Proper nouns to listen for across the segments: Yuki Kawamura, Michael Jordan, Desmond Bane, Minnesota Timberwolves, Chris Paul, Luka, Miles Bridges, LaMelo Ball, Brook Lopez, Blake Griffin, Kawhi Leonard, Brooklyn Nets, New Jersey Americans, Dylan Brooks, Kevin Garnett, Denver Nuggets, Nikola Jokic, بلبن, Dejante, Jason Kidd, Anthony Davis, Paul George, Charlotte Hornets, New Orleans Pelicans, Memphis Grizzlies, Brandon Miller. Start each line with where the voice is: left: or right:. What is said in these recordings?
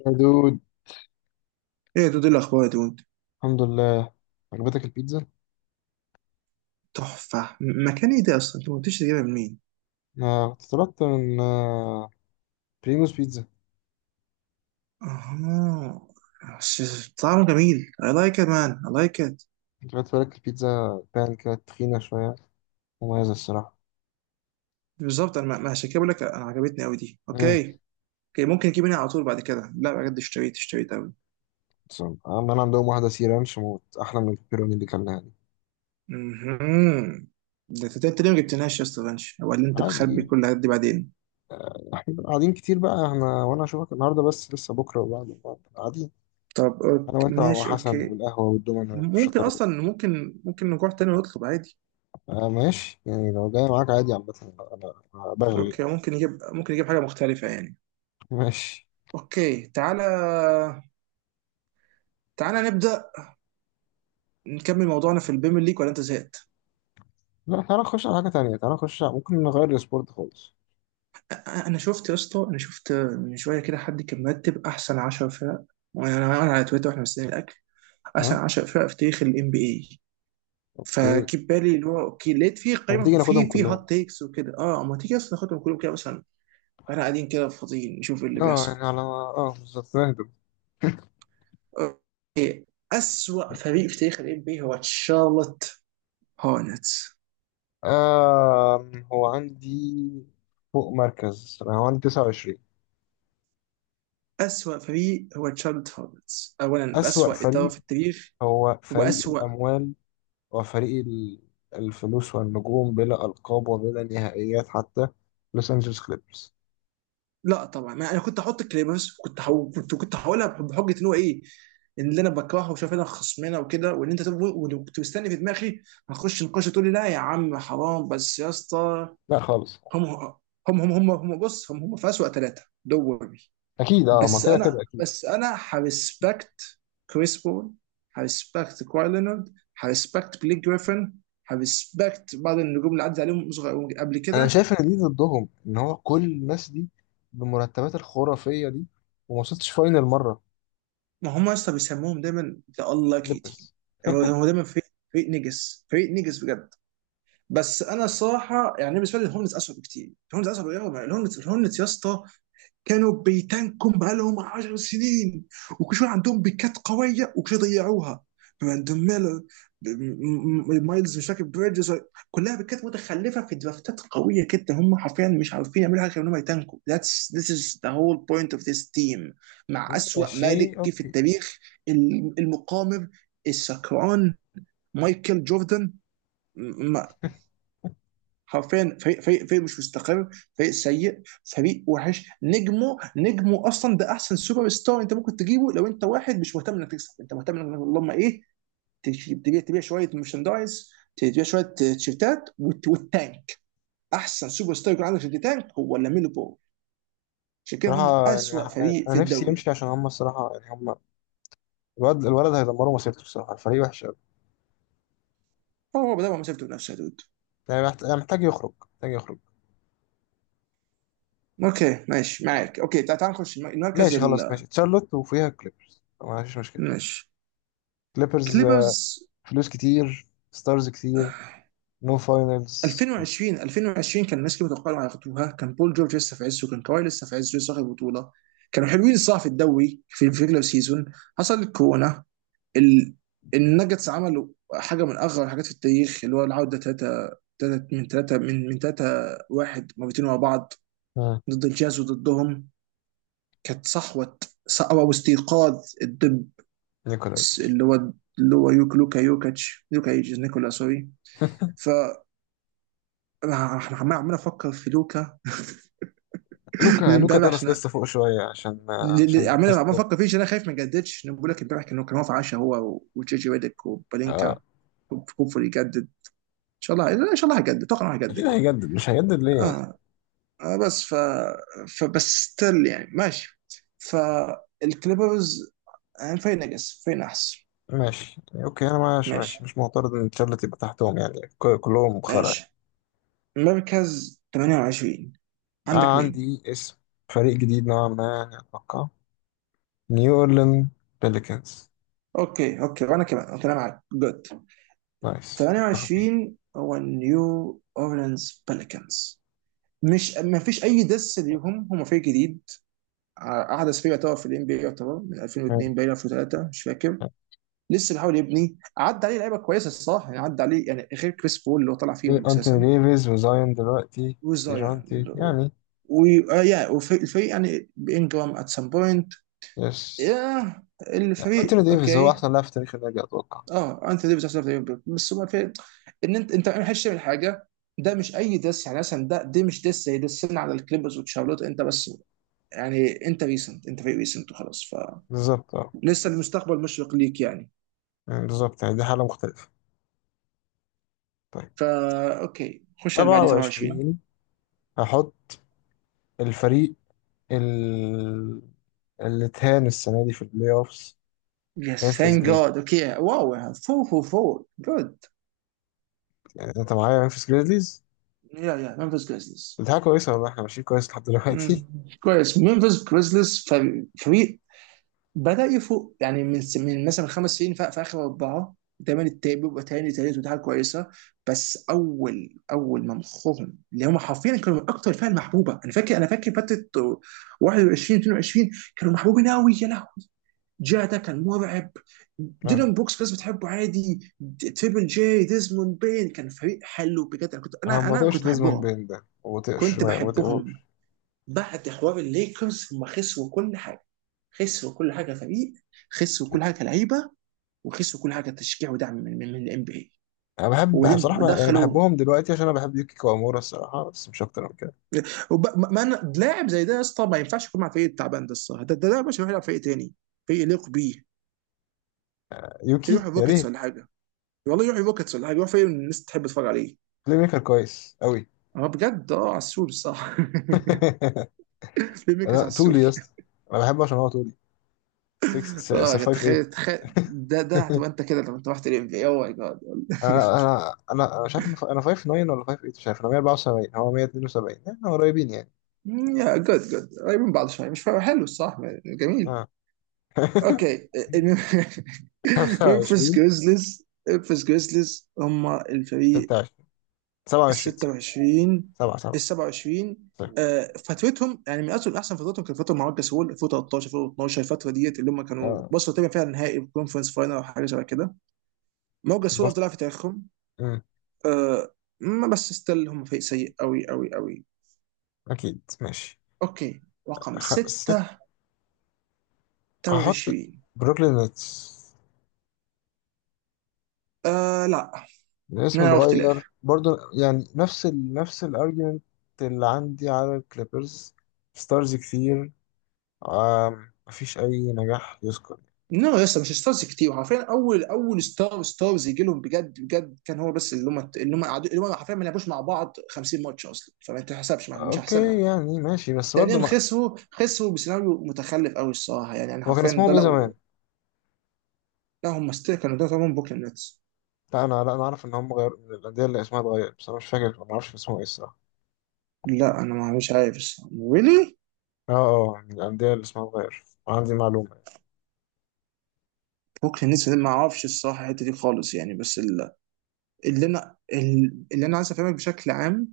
left: يا دود،
right: ايه دول الاخبار دي وانت؟
left: الحمد لله. عجبتك البيتزا؟
right: تحفه. مكان ايه ده اصلا؟ انت ما قلتش تجيبها منين.
left: أنا كنت طلبت من بريموس بيتزا.
right: اه. طعمه جميل. I like it, man, I like it.
left: خدت بالك البيتزا بان كده تخينة شوية؟ مميزة الصراحة.
right: بالظبط انا ما عشان كده بقول لك انا عجبتني قوي دي.
left: امم
right: اوكي. اوكي، ممكن اجيب منها على طول بعد كده، لا بجد، اشتريت قوي.
left: عمال عندهم واحدة سي رانش موت أحلى من البيبروني اللي كلناها دي.
right: امم ده انت أنت ليه ما جبتناش يا اسطى بنش؟ ولا انت بخبي
left: عادي،
right: كل الحاجات دي بعدين؟
left: احنا قاعدين كتير بقى، احنا وأنا أشوفك النهاردة بس لسه بكرة وبعد قاعدين،
right: طب أوكي،
left: أنا وأنت
right: ماشي،
left: وحسن
right: اوكي.
left: والقهوة والدومينو
right: ممكن
left: والشطرنج.
right: اصلا، ممكن نروح تاني ونطلب عادي.
left: آه ماشي، يعني لو جاي معاك عادي، عامة أنا بغلي.
right: اوكي، ممكن نجيب حاجه مختلفه يعني.
left: ماشي.
right: اوكي تعالى، تعالى نبدا. نكمل موضوعنا في البيم ليج ولا انت زهقت؟
left: لا تعالى نخش على حاجة تانية، تعالى ممكن نغير السبورت خالص.
right: انا شفت يا اسطى، انا شفت من شويه كده حد كان مرتب احسن 10 فرق. وانا انا على تويتر واحنا مستنيين الاكل. احسن
left: ها،
right: 10 فرق في تاريخ الام بي اي.
left: اوكي.
right: فجيب بالي اللي هو اوكي لقيت فيه
left: طب ما
right: قايمه
left: تيجي ناخدهم
right: في
left: كلهم؟
right: هات تيكس وكده، اه اما تيجي اصلا ناخدهم كلهم كده مثلا. احنا قاعدين كده فاضيين نشوف إيه اللي
left: اه
right: بيحصل.
left: يعني على اه، بالظبط نهدم.
right: اوكي. اسوأ فريق في تاريخ الام بي اي هو تشارلوت هورنتس.
left: آه هو عندي فوق مركز، انا هو عندي 29.
right: اسوأ فريق هو تشارلوت هورنتس، اولا
left: أسوأ
right: اسوأ اداره
left: فريق
right: في التاريخ.
left: هو فريق
right: واسوأ.
left: الأموال، وفريق ال- الفلوس والنجوم بلا ألقاب وبلا نهائيات حتى، لوس أنجلوس كليبرز.
right: لا طبعا انا، كنت هحط كليبرز، كنت هو، كنت هقولها بحجه ان هو ايه، ان اللي انا بكرهه وشايف انا خصمنا وكده، وان انت وكنت مستني في دماغي هخش نقاش تقول لي لا يا عم حرام، بس يا اسطى.
left: لا خالص.
right: هم هم، بص هم في اسوء ثلاثه دوري.
left: أكيد، اه ما
right: بس
left: كده
right: انا،
left: كده أكيد.
right: بس انا هريسبكت كريس بول، هريسبكت كواي لينارد، هريسبكت بليك جريفن، هريسبكت بعض النجوم اللي عدت عليهم قبل
left: أنا
right: كده.
left: شايف إن دي ضدهم، إن هو كل الناس دي بالمرتبات الخرافية دي وما وصلتش فاينل مرة.
right: ما هم اصلا بيسموهم دايما ذا unlucky team.
left: كليبرز.
right: يعني هو دايما فريق. فريق نجس، فريق نجس بجد. بس انا الصراحه يعني بالنسبه لي الهورنتس اسوء بكتير، الهورنتس اسوء بكتير، الهورنتس يا اسطى، كانوا بيتانكم بقالهم 10 سنين. وكل شويه عندهم بيكات قويه وكل شويه ضيعوها. براندون ميلر، مايلز، مش فاكر، بريدجز. كلها بيكات متخلفه في درافتات قويه جدا، هم حرفيا مش عارفين يعملوا حاجه غير انهم يتانكوا. That's, this is the whole point of this team. مع اسوأ
left: ماشي
right: مالك في
left: اوكي.
right: التاريخ. المقامر، السكران، مايكل جوردن. حرفيا فريق مش مستقر، فريق سيء، فريق وحش، نجمه اصلا ده احسن سوبر ستار انت ممكن تجيبه لو انت واحد مش مهتم انك تكسب، انت مهتم انك، اللهم ايه، تبيع شويه مرشندايز، تبيع شويه تيشيرتات، والتانك. احسن سوبر ستار يكون عندك في التانك هو لاميلو بول. عشان كده هم
left: بصراحة
right: اسوء
left: يعني
right: فريق في
left: أنا نفسي
right: الدوري.
left: يمشي، عشان هم الصراحة يعني هم، الولد هيدمروا مسيرته الصراحة، الفريق وحش أوي.
right: هو بدأ مسيرته بنفسه يا دود.
left: يعني محتاج يخرج، محتاج يخرج.
right: اوكي ماشي معاك، اوكي، تعال نخش المركز
left: ماشي
right: ال.
left: خلاص، ماشي تشارلوت وفيها كليبرز ما فيش مشكلة.
right: ماشي.
left: كليبرز
right: كليبرز.
left: فلوس كتير، ستارز كتير، نو فاينلز.
right: 2020 كان الناس كانوا متوقعين هياخدوها، كان بول جورج لسه في عزه، كان كواي لسه في عزه، لسه واخد بطوله. كانوا حلوين الصراحه في الدوري في الريجلر سيزون. حصل الكورونا. ال... النجتس عملوا حاجه من اغرب الحاجات في التاريخ، اللي هو العوده ثلاثه ثلاثه من ثلاثه من ثلاثه. واحد مرتين ورا بعض.
left: مم.
right: ضد الجاز وضدهم. كانت صحوه. صحوه واستيقاظ الدب.
left: نيكولا يوكيتش.
right: اللي هو، اللي هو لوكا يوكاتش لوكا يوكيتش نيكولا، سوري. ف انا عمال افكر في لوكا من
left: لوكا
right: امبابي.
left: درس
right: عشان
left: لسه فوق شوية عشان عشان
right: عمال
left: مستر
right: افكر فيه عشان انا خايف ما يجددش. أنا بقول لك امبارح كان واقف 10، هو وتشيجي ويدك
left: آه،
right: وبالينكا. كوبفول يجدد، ان شاء الله. لا، ان شاء الله هيجدد، اتوقع انه
left: أكيد
right: هيجدد يعني.
left: هيجدد، مش هيجدد ليه يعني.
right: اه. آه بس فبس ستيل يعني ماشي. فالكليبرز. آه، فين نجس، فين احسن.
left: ماشي يعني أوكي، أنا ماشي،
right: ماشي،
left: ماشي مش معترض إن تشارلوت يبقى تحتهم، يعني ك- كلهم خرا.
right: ماشي، مركز 28. عندك
left: آه
right: مين؟
left: عندي اسم، فريق جديد نوعا ما يعني، أتوقع نيو أورلين بيليكنز.
right: اوكي، اوكي وانا كمان، اوكي، انا معاك جود.
left: نايس، متفقين.
right: 28 هو نيو اورleans بليكنز. مش، ما فيش اي دس ليهم، هم فريق جديد. احدث فريق يعتبر في الان بي اي، يعتبر من
left: مم.
right: 2002 باين 2003 مش فاكر. لسه بيحاول يبني، عدى عليه لعيبه كويسه الصراحه يعني، عدى عليه يعني غير كريس بول اللي هو طلع
left: إيه
right: فيهم اساسا.
left: أنتوني ديفيز وزايون دلوقتي،
right: وزايان.
left: ديجانتي يعني.
right: ويا الفريق يعني بانجرام ات سام بوينت.
left: يس.
right: يا
left: يعني
right: الفريق
left: أنتوني ديفيز هو
right: اوكي.
left: أحسن لاعب في تاريخ النادي أتوقع.
right: اه، انت ديفيس احسن في الفريق، بس هو الفريق، ان انت، ما حدش تعمل حاجه. ده مش اي دس يعني مثلا، ده دي مش دس زي دسنا على الكليبرز وتشارلوت، انت بس يعني انت ريسنت، انت فريق ريسنت وخلاص.
left: بالظبط أه.
right: فلسه المستقبل مشرق ليك يعني.
left: مم، بالظبط يعني دي حالة مختلفة. طيب.
right: فا اوكي، خش على اللي بعديه 27.
left: 27، هحط الفريق ال... اللي اتهان السنة دي في البلاي أوفس.
right: يس
left: ممفيس
right: ثانك
left: جريزليز.
right: جاد، اوكي، واو، 4، 4 جود.
left: يعني أنت معايا ممفيس جريزليز؟
right: يا ممفيس جريزليز.
left: الدفاع كويسة والله، احنا ماشيين كويس لحد دلوقتي.
right: مم. كويس، ممفيس جريزليز. فريق بدأ يفوق يعني من من مثلا 5 سنين في آخر أربعة. دايما التاني بيبقى تاني تالت ودي حاجة كويسة. بس أول ما مخهم اللي هم حرفيا كانوا من أكتر الفئة المحبوبة. أنا فاكر فترة 21، 22، كانوا محبوبين أوي يا لهوي. جا ده كان مرعب.
left: آه.
right: ديلان بوكس الناس بتحبه عادي، تريبل جي، ديزموند بين، كان فريق حلو بجد، أنا كنت
left: انا
right: أنا
left: ما
right: أنا
left: بطيقش
right: كنت
left: ديزموند
right: بحبهم.
left: بين ده، ما بطيقش،
right: كنت
left: ما
right: بحبهم.
left: بطيقوش.
right: بعد حوار الليكرز هم خسروا كل حاجة. خسروا كل حاجه فريق. خسروا كل حاجه كلعيبه. وخسروا كل حاجه تشجيع ودعم من الام بي اي.
left: انا بحب
right: وبعدين
left: بصراحه بقى- يعني
right: دخلوا.
left: بحبهم دلوقتي عشان انا بحب يوكي كوامورا الصراحه، بس مش اكتر من كده.
right: وب- ما ما لاعب زي ده يا اسطى ما ينفعش يكون مع فريق التعبان ده الصراحه، ده لاعب عشان يروح يلعب فريق تاني، فريق يليق بيه. يروح
left: يوكي يا
right: الروكيتس ولا
left: ريت.
right: حاجه. والله يروح الروكيتس ولا حاجه، يروح فريق الناس تحب تتفرج عليه.
left: بلاي ميكر كويس قوي.
right: اه بجد، اه عسول الصراحه. ليه ميكس
left: انا
right: عسول.
left: طولي يا اسطى، انا بحبه عشان هو طولي. 6
right: اه
left: 5 8.
right: تخيل ده هتبقى انت كده لما انت رحت الام بي اي، اوه ماي جاد.
left: انا انا انا أنا مش عارف انا، أنا 5 9 ولا 5 8 مش عارف، انا 174 هو 172، احنا قريبين يعني.
right: يا جود، جود، قريبين من بعض شويه، مش فارق، حلو الصراحه، جميل.
left: اه.
right: اوكي. ممفيس
left: 25
right: جريزليز، هم الفريق
left: 26
right: ال
left: 27 سوري،
right: 26.
left: 7
right: ال
left: 7
right: 27.
left: سوري.
right: آه، فترتهم يعني من اصل احسن فترتهم كانت فتره مع روجر سول 2013، 2012، الفتره ديت اللي هم كانوا
left: اه
right: وصلوا تقريبا فيها النهائي كونفرنس فاينل او حاجه شبه كده. روجر سول
left: بص،
right: افضل لاعب في تاريخهم. آه، ما بس ستيل هم فريق سيء قوي قوي قوي.
left: أكيد ماشي.
right: اوكي. رقم
left: ست. هحط
right: 26.
left: بروكلين نتس.
right: آه لا.
left: الاسم
right: انا واختلاف.
left: اتغير برضو يعني، نفس نفس الارجيومنت اللي عندي على الكليبرز، ستارز كتير، مفيش أي نجاح يذكر.
right: لا يا اسطى مش ستارز كتير، حرفيا اول اول ستارز يجي لهم بجد بجد كان هو بس، اللي هم، اللي هم حرفيا ما لعبوش مع بعض 50 ماتش اصلا، فما تحسبش، مش
left: أوكي
right: هحسبها.
left: يعني ماشي، بس برضو
right: ثانيا
left: ما...
right: خسروا بسيناريو متخلف قوي الصراحه يعني، انا
left: هو كان
right: حرفيا
left: اسمهم
right: ده
left: إيه زمان؟
right: لو. لا هم ستيل كانوا، ده طبعا بوكلين نتس.
left: لا أنا، لا أنا أعرف إن هم غيروا، من الأندية اللي اسمها اتغير، بس أنا مش فاكر، ما أعرفش كان اسمهم إيه الصراحة.
right: لا انا، ما مش عارف الصراحه ويلي.
left: أه أه، من الأندية اللي اسمها اتغير عندي معلومة.
right: بوكلين نتس ما اعرفش الصراحه الحته دي خالص يعني، بس اللي انا عايز افهمك بشكل عام،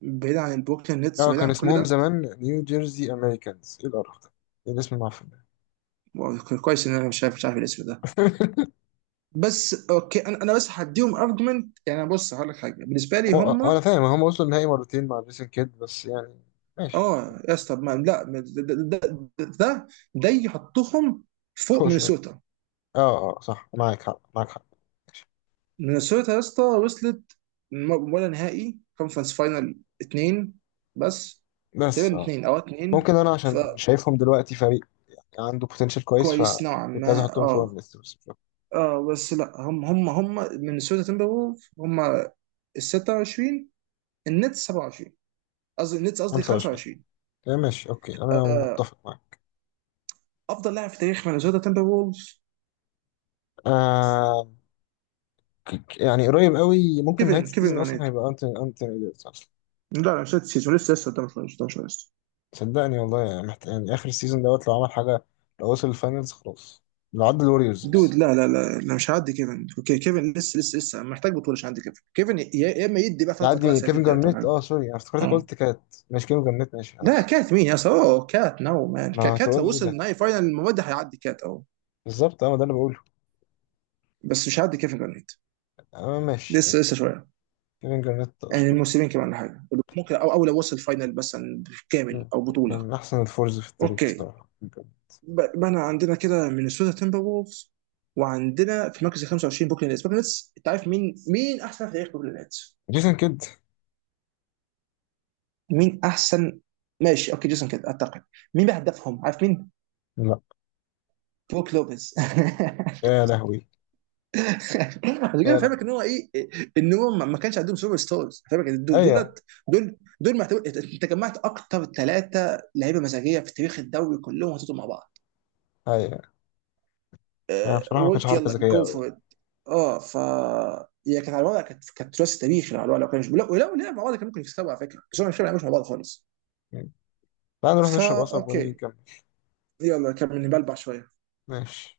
right: بعيد عن البوكلين نتس
left: أه
right: وبعيد
left: كان
right: عن كل
left: اسمهم
right: ده.
left: زمان نيو جيرسي أمريكانز، إيه القرف ده؟ إيه الاسم المعفن ده؟
right: واو، كويس ان انا مش عارف، الاسم ده. بس اوكي انا انا بس هديهم ارجمنت يعني، بص هقول لك حاجه بالنسبه لي
left: هو انا
right: هم،
left: فاهم هم وصلوا النهائي مرتين مع جيسون كيد، بس يعني ماشي،
right: اه يا اسطى، ما لا ما- ده ده, ده يحطهم فوق
left: فوق شويه.
right: مينيسوتا.
left: اه اه صح، معاك حق، معاك حق.
right: مينيسوتا يا اسطى وصلت، ولا نهائي كونفرنس فاينل اتنين بس.
left: بس
right: تقريبا
left: اه
right: اتنين او اتنين.
left: ممكن انا عشان شايفهم دلوقتي فريق عنده بوتنشال كويس،
right: فكويس نوعا
left: فكنت عايز
right: ما،
left: احطهم فوق
right: اه.
left: النست بس مش أكتر.
right: اه بس لا هم هم مينيسوتا تيمبرولف هم ال 26، النتس 27، قصدي النتس قصدي
left: 25.
right: 25.
left: آه، ماشي اوكي، انا متفق معاك.
right: افضل لاعب في تاريخ مينيسوتا تمبر وولز.
left: آه، يعني قريب قوي، ممكن نهايه
right: كيفن
left: السيزون اصلا
right: جرانيت.
left: هيبقى انتوني، انتوني إيديتس اصلا.
right: لا لا مش هذا السيزون، لسه قدام شويه قدام شويه لسه.
left: صدقني والله يعني، يعني اخر السيزون دوت لو عمل حاجه، لو وصل الفاينلز خلاص، لو عدى الوريوز بس.
right: دود، لا لا لا لا، مش هعدي كيفن. اوكي، كيفن لسه محتاج بطوله عشان عندي كيفن. يا اما يدي بقى فتره كمان
left: يعدي كيفن
right: سنتين ثلاثه ولا
left: جارنيت،
right: حاجه.
left: اه سوري انا افتكرتك
right: اه.
left: قلت كات، ماشي كيفن جارنيت، ماشي
right: لا
left: خلاص.
right: كات مين يا اسطى؟ اوه كات، نو مان،
left: انا
right: كات
left: هتقول
right: لو
left: ايه
right: وصل
left: ده،
right: نهائي فاينل المواد ده هيعدي كات اهو.
left: بالظبط اه، ما ده اللي بقوله.
right: بس مش هيعدي كيفن جرانيت.
left: اه ماشي.
right: لسه، لسه شويه.
left: كيفن جارنيت
right: يعني
left: اسطوره.
right: الموسمين كمان ولا حاجه. ممكن، او او لو وصل فاينل مثلا كامل
left: مم.
right: او بطوله.
left: من احسن الفورز في التاريخ
right: اوكي.
left: الصراحه.
right: بقى عندنا كده مينيسوتا تيمبر وولفز، وعندنا في مركز ال 25 بوكلين نتس. انت عارف مين، احسن في تاريخ بوكلين نتس؟
left: جيسون كيد.
right: مين احسن؟ ماشي اوكي جيسون كده اعتقد. مين بقى هدافهم عارف مين؟
left: لا.
right: بروك لوبيز.
left: يا لهوي.
right: عشان كده
left: يا
right: فاهمك
left: لهوي.
right: ان هو ايه، ان هو ما كانش عندهم سوبر ستارز، فاهمك إن
left: ايوه.
right: دولت دول معتبر انت جمعت اكتر ثلاثه لعيبه مزاجيه في تاريخ الدوري كلهم حطيتهم مع بعض،
left: ايوه. انا
right: آه،
left: بصراحه ما كانتش
right: وقلت
left: حركه
right: يلا
left: ذكيه
right: جو
left: قوي
right: فور
left: يعني.
right: ات. اه هي كانت على الوضع، كانت ثلاثي تاريخي على الوضع لو كانش، لا ولو لعب مع بعض كان ممكن يكسبوا على فكره، بس هم مش بيلعبوش مع بعض خالص.
left: مم. تعال نروح نشرب
right: فا
left: قصب ونيجي
right: اوكي.
left: نكمل.
right: يلا كمل بلبع شويه.
left: ماشي.